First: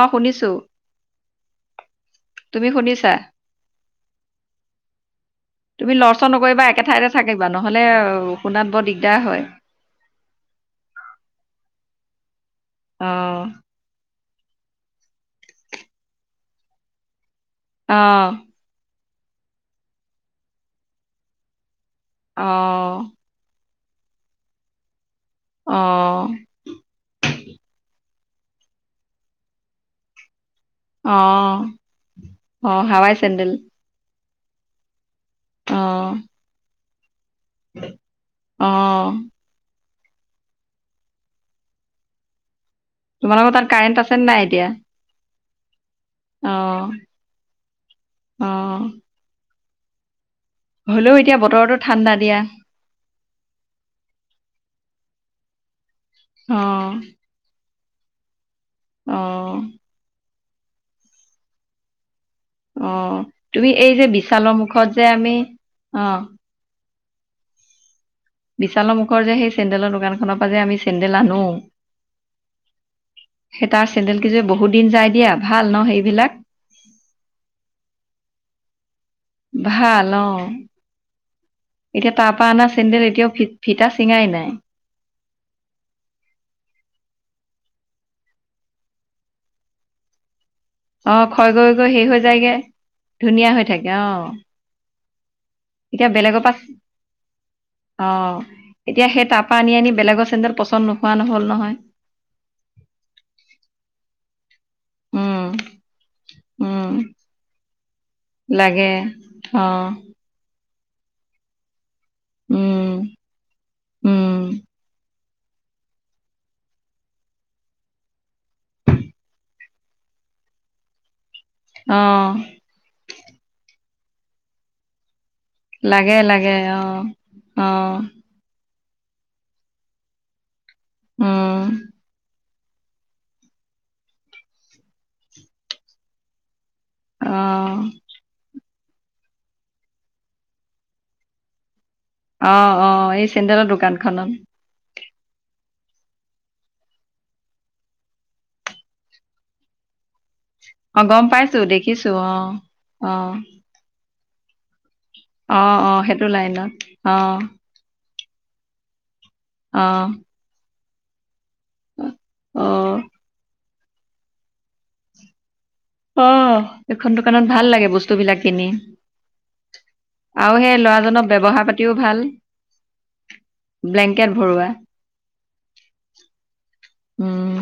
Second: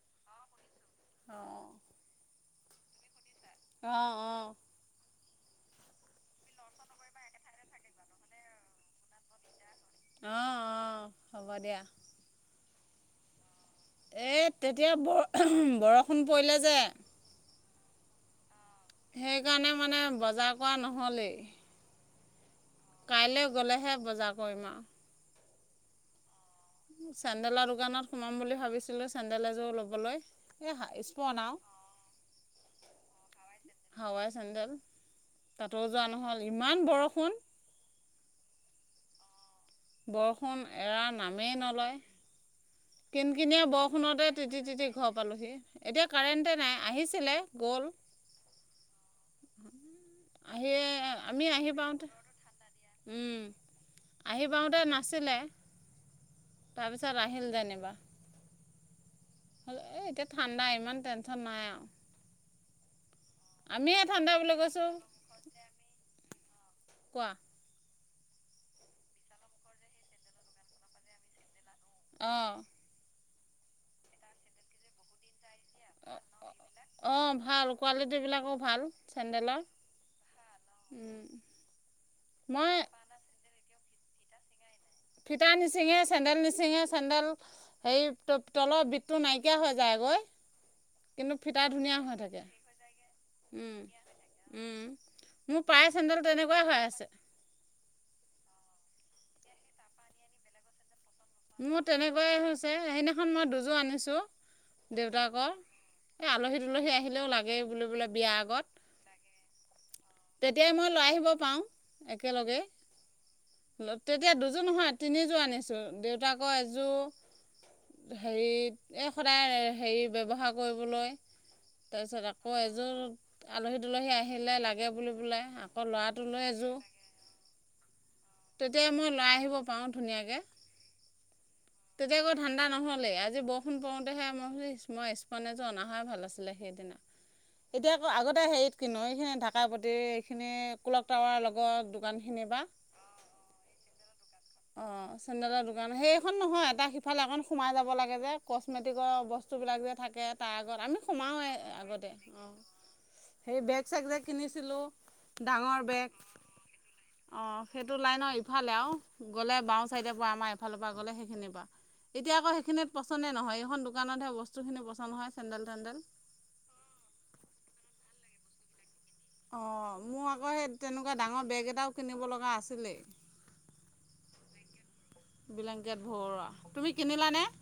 অ শুনিছো। অ তুমি শুনিছা? অঁ অঁ তুমি লৰচৰ নকৰিবা, একে ঠাইতে থাকিবা নহ'লে শুনাত বৰ দিগদাৰ হয়। অ অ হ'ব দিয়া। অ এই তেতিয়া ব বৰষুণ পৰিলে যে অ সেইকাৰণে মানে বজাৰ কৰা নহ'লেই। অ কাইলৈ গ'লেহে বজাৰ কৰিম আৰু। অ চেণ্ডেলৰ দোকানত সোমাম বুলি ভাবিছিলো চেণ্ডেল এযোৰ ল'বলৈ! এই অ স্পন আৰু অ হাৱাই চেণ্ডেল? হাৱাই চেণ্ডেল অ তাতোও যোৱা নহ'ল। ইমান বৰষুণ! ! অ বৰষুণ এৰাৰ নামেই নলয়, কিন তোমালোকৰ তাত কিনিয়ীয়া কাৰেণ্ট আছে নে বৰষুণতে নাই তিতি এতিয়া তিতি ঘৰ পালোহি এতিয়া অ কাৰেণ্টে নাই। আহিছিলে গ'ল। অ আহি হ'লেও এতিয়া আমি আহি বতৰটো পাওঁতে ঠাণ্ডা দিয়া উম আহি পাওঁতে নাছিলে। অ তাৰ পিছত আহিল যেনিবা! অ হল এ এতিয়া ঠাণ্ডা ইমান টেনচন নাই আৰু। অ তুমি এই আমিয়ে যে ঠাণ্ডা বুলি বিশালৰ কৈছোঁ মুখত যে আমি অ কোৱা বিশালৰ মুখৰ যে সেই চেন্দেলৰ দোকানখনৰ পৰা যে আমি চেন্দেল আনো অঁ সেই তাৰ চেন্দেল কেইযোৰে বহুত দিন যায় দিয়া ভাল ন সেইবিলাক? অঁ ভাল কোৱালিটিবিলাকো ভাল। চেণ্ডেলৰ ভাল অ উম, এতিয়া তাপা অনা মই চেণ্ডেল এতিয়াও ফিতা চিঙাই নাই। ফিতা নিচিঙে চেণ্ডেল নিচিঙে চেণ্ডেল হেৰি তলৰ বিধটো নাইকিয়া হৈ যায়গৈ অ কিন্তু খয় ফিটা গৈ গৈ ধুনীয়া শেষ হৈ থাকে যায়গে ধুনীয়া হৈ উম, থাকে অ উম মোৰ পায়ে এতিয়া চেণ্ডেল বেলেগৰ পা তেনেকুৱাই হৈ আছে অ এতিয়া সেই তাৰপাৰ আনি আনি বেলেগৰ চেন্দেল পচন্দ নহয় নহল মোৰ তেনেকুৱাই হৈছে সেইদিনাখন মই দুযোৰ আনিছোঁ উম দেউতাকৰ এই আলহী উম দোলহী আহিলেও লাগে বো বোলে বিয়া আগত লাগে অ তেতিয়াই মই লৈ আহিব পাৰোঁ একেলগে উম তেতিয়া উম দুযোৰ নহয় তিনিযোৰ আনিছোঁ দে তাকৌ এযোৰ হেৰিত এই সদায় হেৰি ব্যৱহাৰ কৰিবলৈ! অ তাৰ পিছত আকৌ এযোৰ আলহী দুলহি আহিলে লাগে বুলি বোলে লাগে লাগে অ অ তেতিয়া মই লৈ আহিব পাৰোঁ ধুনীয়াকৈ। উম তেতিয়া আকৌ ঠাণ্ডা নহ'লেই আজি বৰষুণ পৰোঁতেহে মই মই স্পন এযোৰ অনা হয় ভাল আছিলে সেইদিনা অ এতিয়া আগতে হেৰিত কিনো এইখিনি ঢাকা পতি এইখিনি কুলক টাৱাৰ লগত অ অ এই চেন্দেলৰ দোকানখনত অ চেণ্ডেলৰ দোকান সেইখন নহয় এটা সিফালে এখন সোমাই যাব লাগে যে কচমেটিকৰ বস্তু বস্তুবিলাক যে থাকে তাৰ আগত আমি অ গম সোমাওঁৱে পাইছো দেখিছো আগতে অ অ সেই বেগ বেগ জেগ কিনিছিলোঁ অ ডাঙৰ অ বেগ সেইটো লাইনত অ সেইটো লাইনৰ ইফালে আৰু গ'লে অ বাওঁ চাইডৰ পৰা আমাৰ ইফালৰ পৰা গ'লে সেইখিনিৰ পৰা এতিয়া আকৌ অ সেইখিনিত পচন্দে নহয় এইখন দোকানতহে বস্তু খিনি পচন্দ হয় চেন্দেল তেন্দেল অ এইখন দোকানত ভাল লাগে বস্তুবিলাক কিনি অঁ মোৰ আকৌ আৰু সেই তেনেকুৱা ল'ৰাজনৰ ডাঙৰ ব্যৱহাৰ বেগ পাতিও এটাও ভাল কিনিব লগা আছিলেই ব্লেংকেট ভৰোৱা বলেংকেট ভৰোৱা তুমি কিনিলানে উম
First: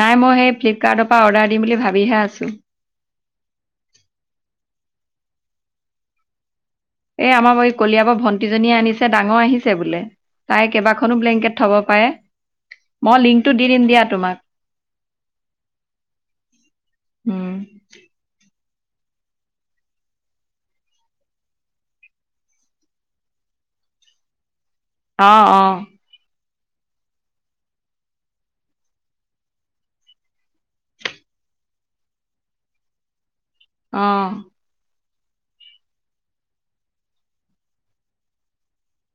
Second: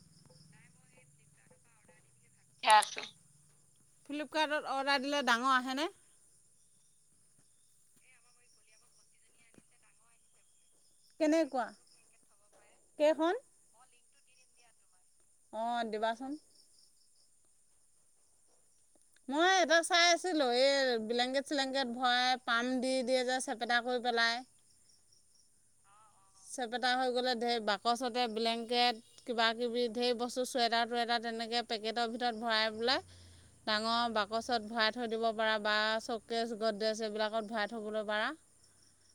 নাই মই সেই ফ্লিপকাৰ্টৰ পৰা অৰ্ডাৰ দিম বুলি ভাবিহে আছো ফ্লিপকাৰ্টত অৰ্ডাৰ দিলে ডাঙৰ আহেনে এ আমাৰ এই কলিয়াবৰ ভণ্টিজনীয়ে আনিছে ডাঙৰ আহিছে বোলে তাই কেইবা খনো ব্লেংকেট কেনেকুৱা থব পাৰে মই কেইখন লিংকতটো দি দিম দিয়া তোমাক অঁ দিবাচোন উম মই এটা চাই আছিলোঁ এই ব্লেংকেট চলেংকেট ভৰাই পাম দি দিয়ে যে চেপেটা কৰি পেলাই অঁ অঁ চেপেটা হৈ গ'লে ধেৰ বাকচতে ব্লেংকেট কিবা কিবি ঢেৰ বস্তু চুৱেটাৰ টুৱেটাৰ তেনেকৈ পেকেটৰ ভিতৰত ভৰাই পেলাই অ ডাঙৰ বাকচত ভৰাই থৈ দিব পাৰা বা চকেজ গড্ৰেজ এইবিলাকত ভৰাই থ'বলৈ পাৰা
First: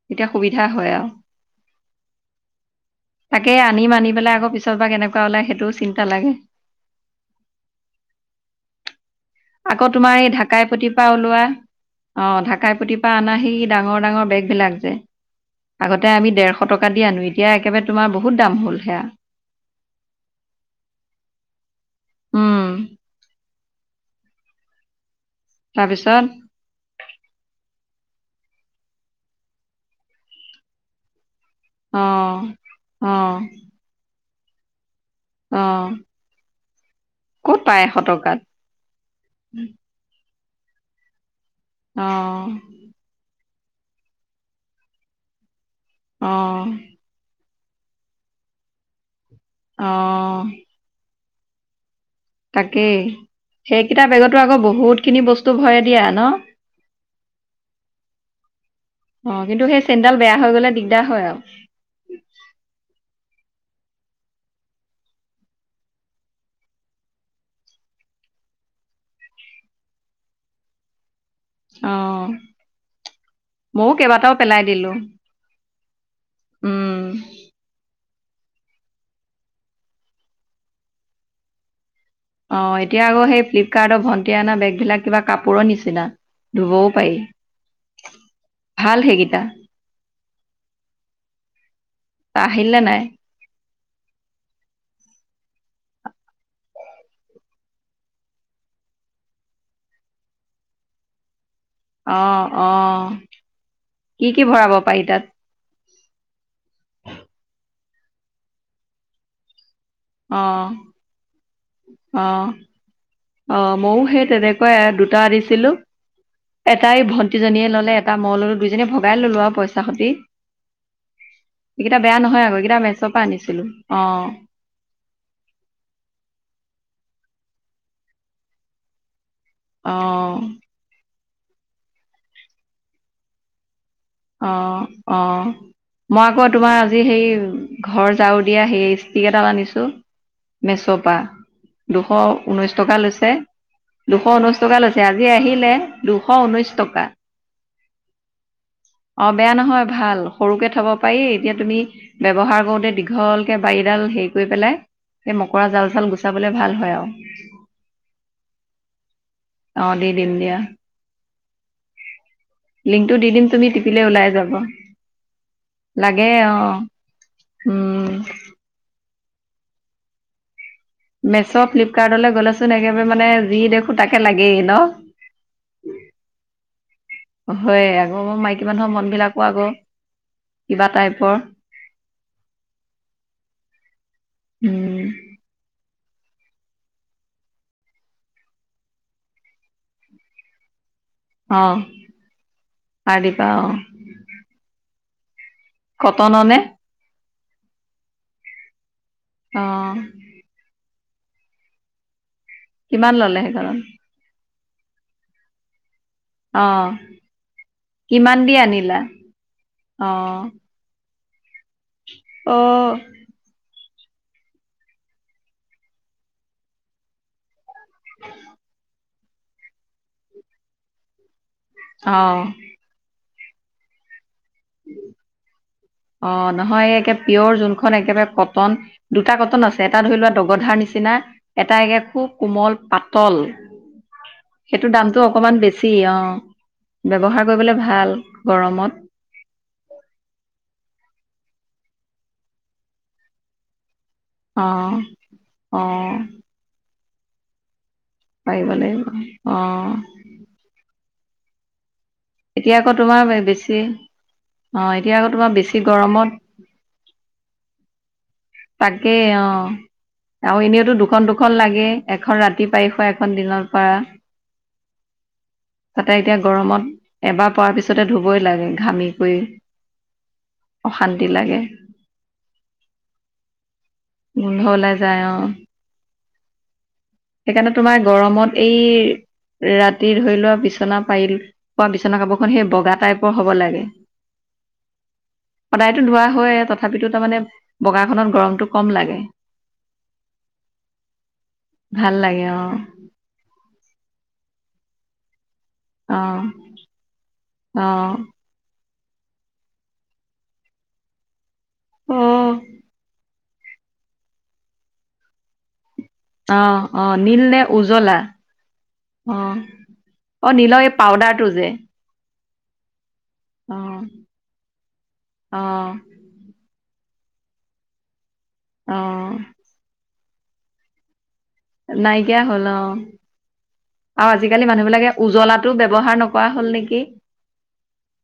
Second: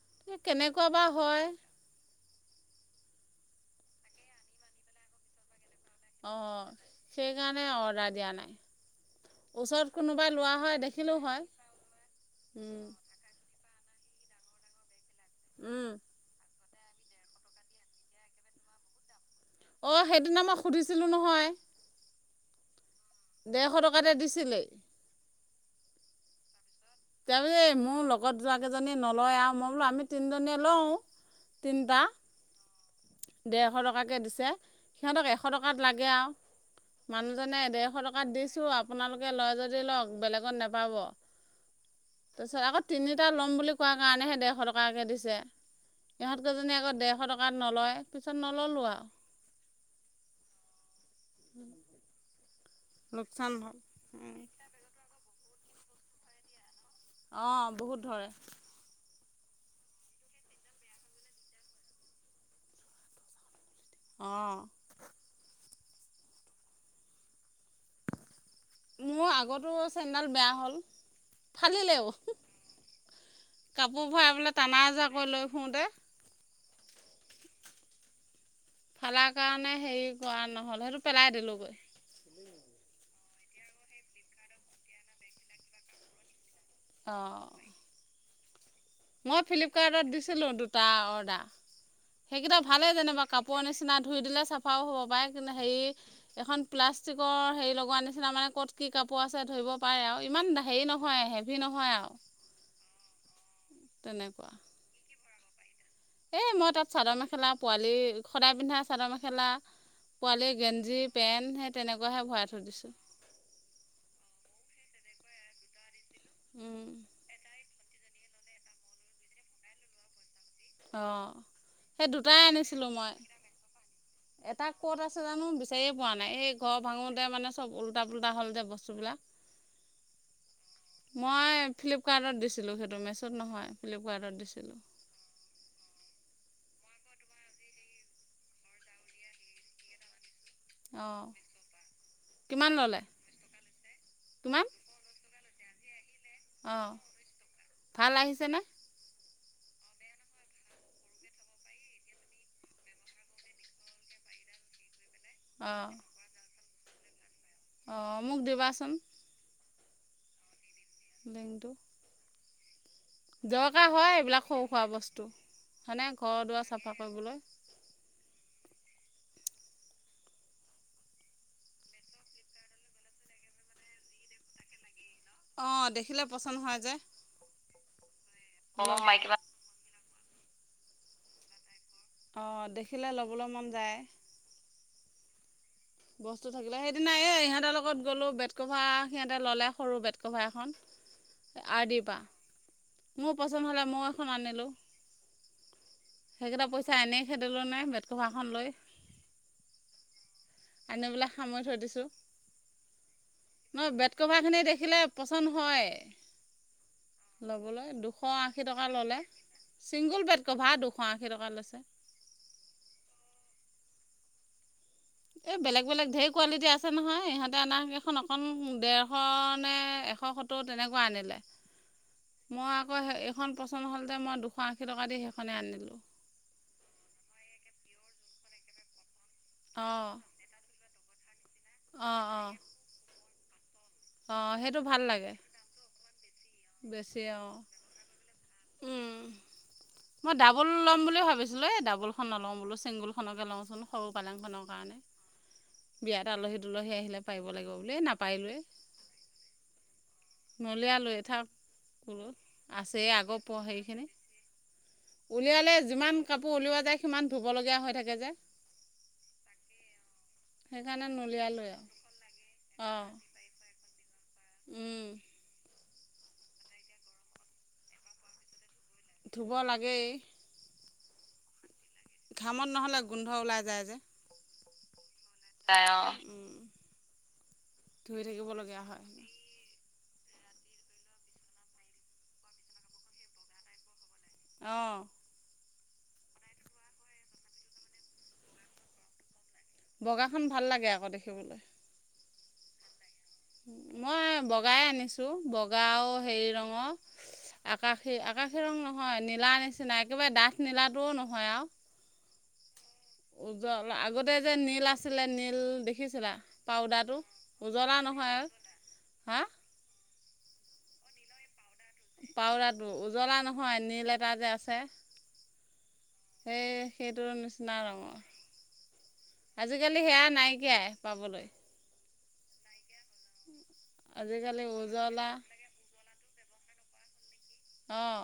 তেতিয়া সুবিধা কেনেকুৱা হয় আৰু বা হয় তাকে আনি মানি পেলাই আকৌ পিছত বা কেনেকুৱা ওলাই সেইটো চিন্তা লাগে অঁ সেইকাৰণে অৰ্ডাৰ দিয়া নাই ওচৰত আকৌ তোমাৰ কোনোবাই এই লোৱা ঢাকাই হয় পতি পৰা দেখিলোঁ হয় ওলোৱা অ ঢাকাইপতি আনা সি ডাঙৰ ডাঙৰ বেগ বিলাক যে আগতে আমি দেৰশ এশ টকা দি আনো এতিয়া একেবাৰে তোমাৰ বহুত দাম হ'ল সেয়া অঁ সেইদিনা মই সুধিছিলোঁ নহয় উম ডেৰশ টকাতে দিছিলে তাৰপিছত। তাৰপিছত এই মোৰ লগত যোৱাকেইজনীয়ে নলয় আৰু মই বোলো আমি তিনিজনীয়ে লওঁ। তিনটা। অ অ। স টকাকে দিছে সিহঁতক এশ অ টকাকে লাগে আও। মানুহজনে ক'ত পায় এশ ডেৰশ টকাত দিছোঁ আপোনালোকে লয় যদি লওক বেলেগত নপাব। অ তাৰপিছত আকৌ তিনিটা ল'ম বুলি কোৱা কাৰণেহে ডেৰশ টকাকে দিছে। অ ইহঁতকেইজনী আকৌ ডেৰশ টকাত নলয় পিছত নললো আৰু। অ। উওম। তাকেই সেইকেইটা বেগতো আকৌ বহুত খিনি বস্তু ভৰাই দিয়া ন। অঁ বহুত ধৰে। অ কিন্তু সেই চেণ্ডাল বেয়া হৈ গ'লে দিগদাৰ হয় আৰু। অ। মোৰ আগতো চেইন ডাল বেয়া হ'ল। অ ফালিলেও ময়ো কাপোৰ কেইবাটাও ভৰাই পেলাই টানা দিলো আজোৰাকৈ লৈ ফুৰোঁতে। উম। ফালাৰ কাৰণে হেৰি কৰা নহ'ল সেইটো পেলাই দিলোঁগৈ। অ এতিয়া আকৌ সেই ফ্লিপকাৰ্টৰ ভণ্টি অনা বেগ বিলাক কিবা কাপোৰৰ নিচিনা। ধুবও পাৰি। অঁ ভাল মই সেইকেইটা ফ্লিপকাৰ্টত দিছিলোঁ দুটা অৰ্ডাৰ সেইকেইটা আহিলে ভালে নাই যেনিবা। কাপোৰৰ নিচিনা ধুই দিলে চাফাও হ'ব পাৰে কিন্তু হেৰি। এখন প্লাষ্টিকৰ হেৰি লগোৱা নিচিনা মানে ক'ত কি কাপোৰ আছে ধৰিব পাৰে আৰু ইমান হেৰি নহয়েই। সি নহয় আৰু। অ অ কি কি তেনেকুৱা ভৰাব পাৰি তাত। এই মই তাত চাদৰ মেখেলা পোৱালি সদায় পিন্ধা চাদৰ মেখেলা। অ পোৱালি গেঞ্জী পেণ্ট সেই তেনেকুৱাহে অ ভৰাই থৈ দিছোঁ। অ ময়ো সেই তেনেকুৱাই দুটা দিছিলো এটাই ভন্টিজনীয়ে ললে। এটা মললো দুজনী ভগাই ললো আৰু পইচা সুতি। অঁ এইকেইটা সেই বেয়া দুটাই নহয় আকৌ এইকেইটা মেচৰ পৰা আনিছিলো অ। তাক ক'ত আছে জানো বিচাৰিয়ে পোৱা নাই এই ঘৰ ভাঙোঁতে মানে চব ওলটা পুল্টা হ'ল যে বস্তুবিলাক। অ। মই ফ্লিপকাৰ্টত দিছিলোঁ সেইটো মেচত নহয়। হেলেকোৱা এটাত। অ অ মই আকৌ তোমাৰ আজি হেই। ঘৰ যাও দিয়া সেই ষ্টিক এটা আনিছো। মেচপা অঁ দুশ কিমান ঊনৈশ টকা ল'লে লৈছে দুশ ঊনৈশ কিমান টকা লৈ। ছে আজি আহিলে দুশ ঊনৈছ অঁ টকা। ভাল আহিছেনে। অ বেয়া নহয় ভাল সৰুকে থব পাৰি এতিয়া তুমি। ব্যৱহাৰ কৰোতে দীঘলকে বাৰীডাল হেৰি কৰি পেলাই। সে মকৰা অঁ জাল চাল গুচাবলে ভাল হয় আৰু। অঁ মোক দিবাচোন। অ দি দিম দিয়া। লেংডো। লিংকটো দিম তুমি দি হয় এইবিলাক সৰু হোৱা বস্তু। হয়নে ঘৰ দুৱাৰ চাফা কৰিবলৈ উম মেছ' ফ্লিপকাৰ্টলৈ গ'লেচোন একেবাই মানে যি দেখো তাকে লাগেই ন। অঁ দেখিলে পচন্দ হয় যে হয় আকৌ ম মাইকী মানুহৰ মন বিলাকো আকৌ কিবা টাইপৰ। অঁ দেখিলে ল'বলৈ মন যায়। উম। বস্তু থাকিলে সেইদিনা এ ইহঁতৰ লগত গ'লো বেড কভাৰ সিহঁতে ল'লে সৰু বেড কভাৰ এখন। [inaudible] আৰদি পা শাৰ মোৰ দিবা অ পচন্দ হ'লে মই এখন আনিলোঁ। কটনৰ নে সেইকেইটা পইচা এনেই খেদালো নাই বেট কভাখন লৈ। অঁ। আনিবেলৈ সামৰি থৈ দিছোঁ। কিমান ললে সেইখনত? কভাৰখনি দেখিলে পচন্দ হয়। অঁ। ল'বলৈ দুশ আশী টকা ল'লে। অ ছিংগুল বেড কভাৰ দুশ আশী টকা লৈছে। অঁ। এই বেলেগ বেলেগ ঢেই কোৱালিটি আছে নহয় ইহঁতে আনাৰ কেইখন অকন দেৰ শ নে এশ সত্তৰ তেনেকুৱা আনিলে। অঁ। মই আকৌ সেই এইখন পচন্দ হ'লযে মই দুশ আশী টকা দি সেইখনেই আনিলোঁ। অঁ, নহয় একে পিয়ৰ যোনখন একেবাৰে কটন দুটা কটন আছে এটা অঁ ধৰি লোৱা দগধাৰ নিচিনা, এটা একে অঁ খোব অঁ কোমল পাতল। অঁ সেইটো ভাল দামতটো লাগে অকমান বেছি অঁ, বেছি ব্যৱহাৰ অঁ কৰিবলে ভাল গৰমত। মই ডাবল ল'ম বুলি ভাবিছিলো। এই ডাবুলখন নলওঁ বোলো ছিংগুলখনকে লওঁচোনো। সৰু পালেংখনৰ অ কাৰণে, অ বিয়াত আলহী -দুলহী আহিলে পাৰিব লাগিব বুলিয়ে নাপ পাৰিব লাগিব অঁ। নলিয়া লৈ থাৱক। এতিয়া আকৌ তোমাৰ বেছি অঁ, এতিয়া আকৌ তোমাৰ বেছি গৰমত টো উলিওৱা যায় সিমান ধোব লগীয়া হৈ থাকে যে। তাকেই অঁ। আৰু এনেওটো সেইকাৰণে দুখন দুখন নুলিয়ালোৱে আৰু লাগেই। এখন ৰাতি পাৰি শুৱা এখন দিনৰ শুৱা। উম। তাতে এতিয়া গৰমত এবাৰ পৱাৰ পিছতে ধুবই লাগে ঘাঁমি ধোব লাগেই। অশান্তি লাগে। ঘাঁমত নহ'লে গোন্ধ ওলাই যায় যে। গোন্ধ ওলাই যায় অঁ। তাই অঁ। উম সেইকাৰণে তোমাৰ গৰমত হয় এই ৰাতি ধৰি লোৱা বিচনা পাৰি শুৱা বিচনা কাপোৰখন সেই বগা টাইপৰ হ'ব লাগে। অঁ সদায়তো ধোৱা হয়ে, তথাপিতো তাৰমানে বগাখনত গৰমটো কম লাগে। বগাখন ভাল লাগে আকৌ দেখিবলৈ। ভাল লাগে অ। উম মই বগাই আনিছোঁ, বগা আৰু অ হেৰি ৰঙৰ চি আকাশী আকাশ শিৰং নহয়, নীলা নিচিনা একেবাৰে ডাঠ নীলাটোও নহয় আৰু। অ। এই যলা আগতে যে নীল আছিলে নীল দেখিছিলা? অ অ, পাউদাৰটো নীল নে উজ্বলা উজলা নহয় অ? হা অঁ নীল এই পাউদাৰটো যে? পাউদাৰটো, উজ্বলা নহয় অ নীল এটা যে আছে? অ সেই সেইটো নিচিনা ৰঙৰ, অ আজিকালি সেয়া নাইকিয়াই। পাবলৈ। নাইকিয়া হ'ল অ। উম। আৰু আজিকালি মানুহবিলাকে উজ্বলাতো ব্যৱহাৰ নকৰা হল নেকি? অঁ।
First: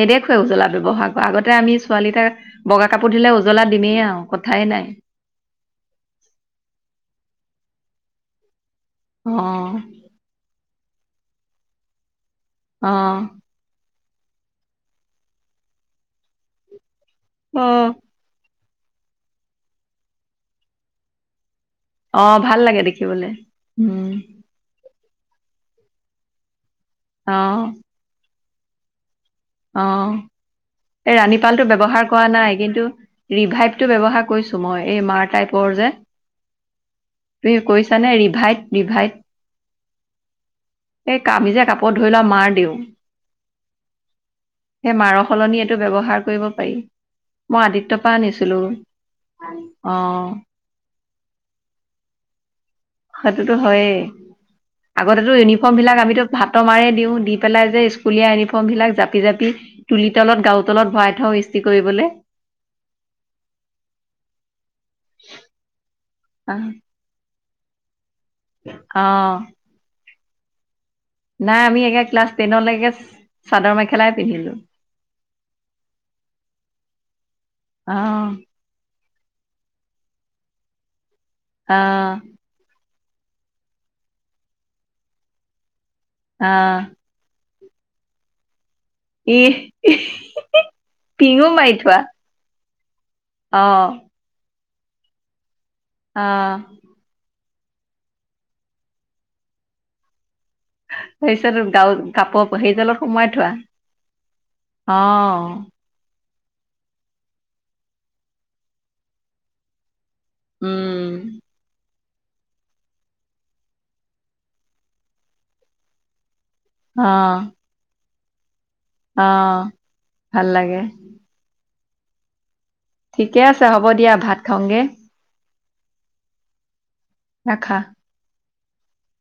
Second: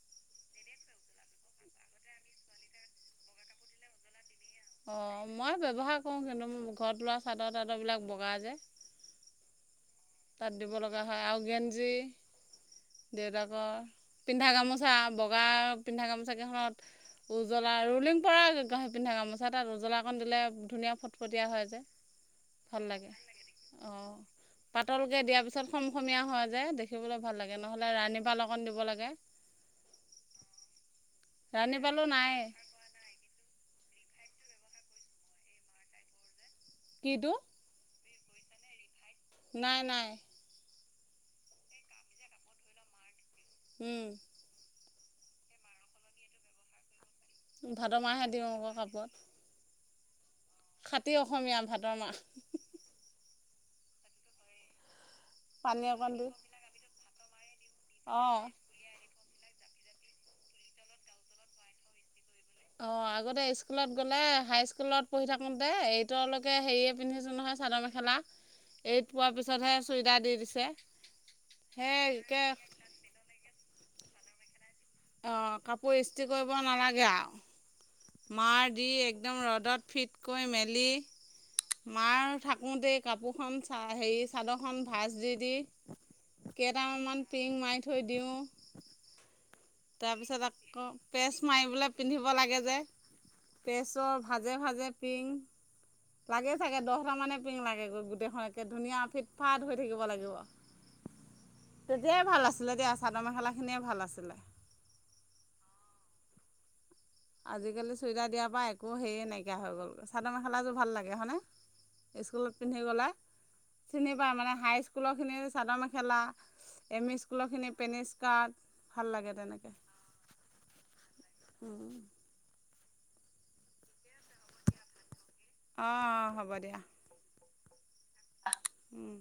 নেদেখুৱাই উজ্বলা ব্যৱহাৰ কৰা আগতে আমি ছোৱালীটাক বগা কাপোৰ ধুলে উজলা দিমেই আৰু কথাই নাই। অ, মই ব্যৱহাৰ কৰোঁ কিন্তু মোৰ ঘৰত লোৱা চাদৰ-তাদৰবিলাক বগা যে। অ তাত দিব লগা হয় আৰু গেঞ্জী, অ দেউতাক কৰ পিন্ধা গামোচা, বগা পিন্ধা গামোচাকেইখনত অ উজলা ৰুলিংপৰা ঘৰত পিন্ধা গামোচা তাত উজলাকণ দিলে ধুনীয়া ফটফটীয়া হয় যে। অ, ভাল লাগে দেখিবলে, উম। পাতলকে দিয়াৰ পিছত খমখমীয়া হৈ যায় দেখিবলৈ অ ভাল লাগে নহ'লে ৰাণীপাল অকণ দিব লাগে। অ, এই ৰাণীপালটো ৰাণী পালো ব্যৱহাৰ কৰা নাই কিন্তু ৰিভাইভটো ব্যৱহাৰ কৰিছোঁ মই, এই মাৰ টাইপৰ যে। কিটো? তুমি কৈছানে ৰিভাইভ ৰিভাইভ? নাই, নাই। সেই কামি যে কাপোৰ ধুই লৈ মাৰ দিওঁ উম। সেই মাৰৰ সলনি এইটো ব্যৱহাৰ কৰিব পাৰি। মই ভাদ আদিত্যৰপৰা মাহহে দিওঁ আকৌ কাপোৰত আনিছিলোগৈ। অ। খাতি অসমীয়া ভাতৰ মাৰ। সেইটোতো হয়েই। আগতেতো পানী ইউনিফৰ্মবিলাক অকণ আমিতো দি ভাতৰ মাৰে দিওঁ, দি পেলাই যে ইচ স্কুলীয়া অঁ ইউনিফৰ্মবিলাক জাপি - জাপি তুলি তলত গাৰু তলত ভৰাই থওঁ ইস্ত্ৰি কৰিবলৈ। অ, আগতে স্কুলত গ'লে, হাইস্কুলত পঢ়ি থাকোঁতে, এইটৰলৈকে হেৰি পিন্ধিছোঁ নহয় চাদৰ-মেখেলা। অ এইট পোৱাৰ পিছতহে চুৰিদাৰ দি দিছে। নাই, আমি সেই এই ক্লাছ একে টেনৰলৈকে চা চাদৰ-মেখেলাই পিন্ধিলো। অ, কাপোৰ ইস্ত্ৰি কৰিব নালাগে আৰু। অ মাৰ দি একদম ৰ'দত ফিটকৈ মেলি, অ মাৰ থাকোঁতে কাপোৰখন চা হেৰি চাদৰখন ভাজ দি দি, অ কেইটামান পিন মাৰি থৈ দিওঁ। ইহ! তাৰপিছত আকৌ প্ৰেছ মাৰিবলৈ থোৱা পিন্ধিব লাগে যে। অ প্ৰেছৰ ভাজে ভাজে পিং অ লাগে চাগে দহটা মানে পিং লাগেগৈ, গোটেইখন একে ধুনীয়া ফিট-ফাৰ্ট হৈ থাকিব লাগিব। তাৰপিছত গাৰু তেতিয়াই কাপোৰ ভাল আছিলে দিয়া, হেৰিডালত চাদৰ-মেখেলা খিনিয়ে ভাল আছিলে। অঁ। আজিকালি চুইজাৰ দিয়াৰ পৰা একো হেৰীয়ে নাইকিয়া হৈ গ'ল। চাদৰ-মেখেলাযোৰ ভাল উম লাগে হয়নে? স্কুলত পিন্ধি গ'লে, চিনি পায় মানে হাইস্কুলৰ খিনি যে চাদৰ-মেখেলা এম, অ ই, স্কুলৰখিনি পেন-স্কাৰ্ট, ভাল অ লাগে তেনেকে। ভাল লাগে উম্। ঠিকে আছে, হ'ব দিয়া। ভাত খাওঁগৈ! অঁ, অ, হ'ব দিয়া। খা। [unintelligible] উম্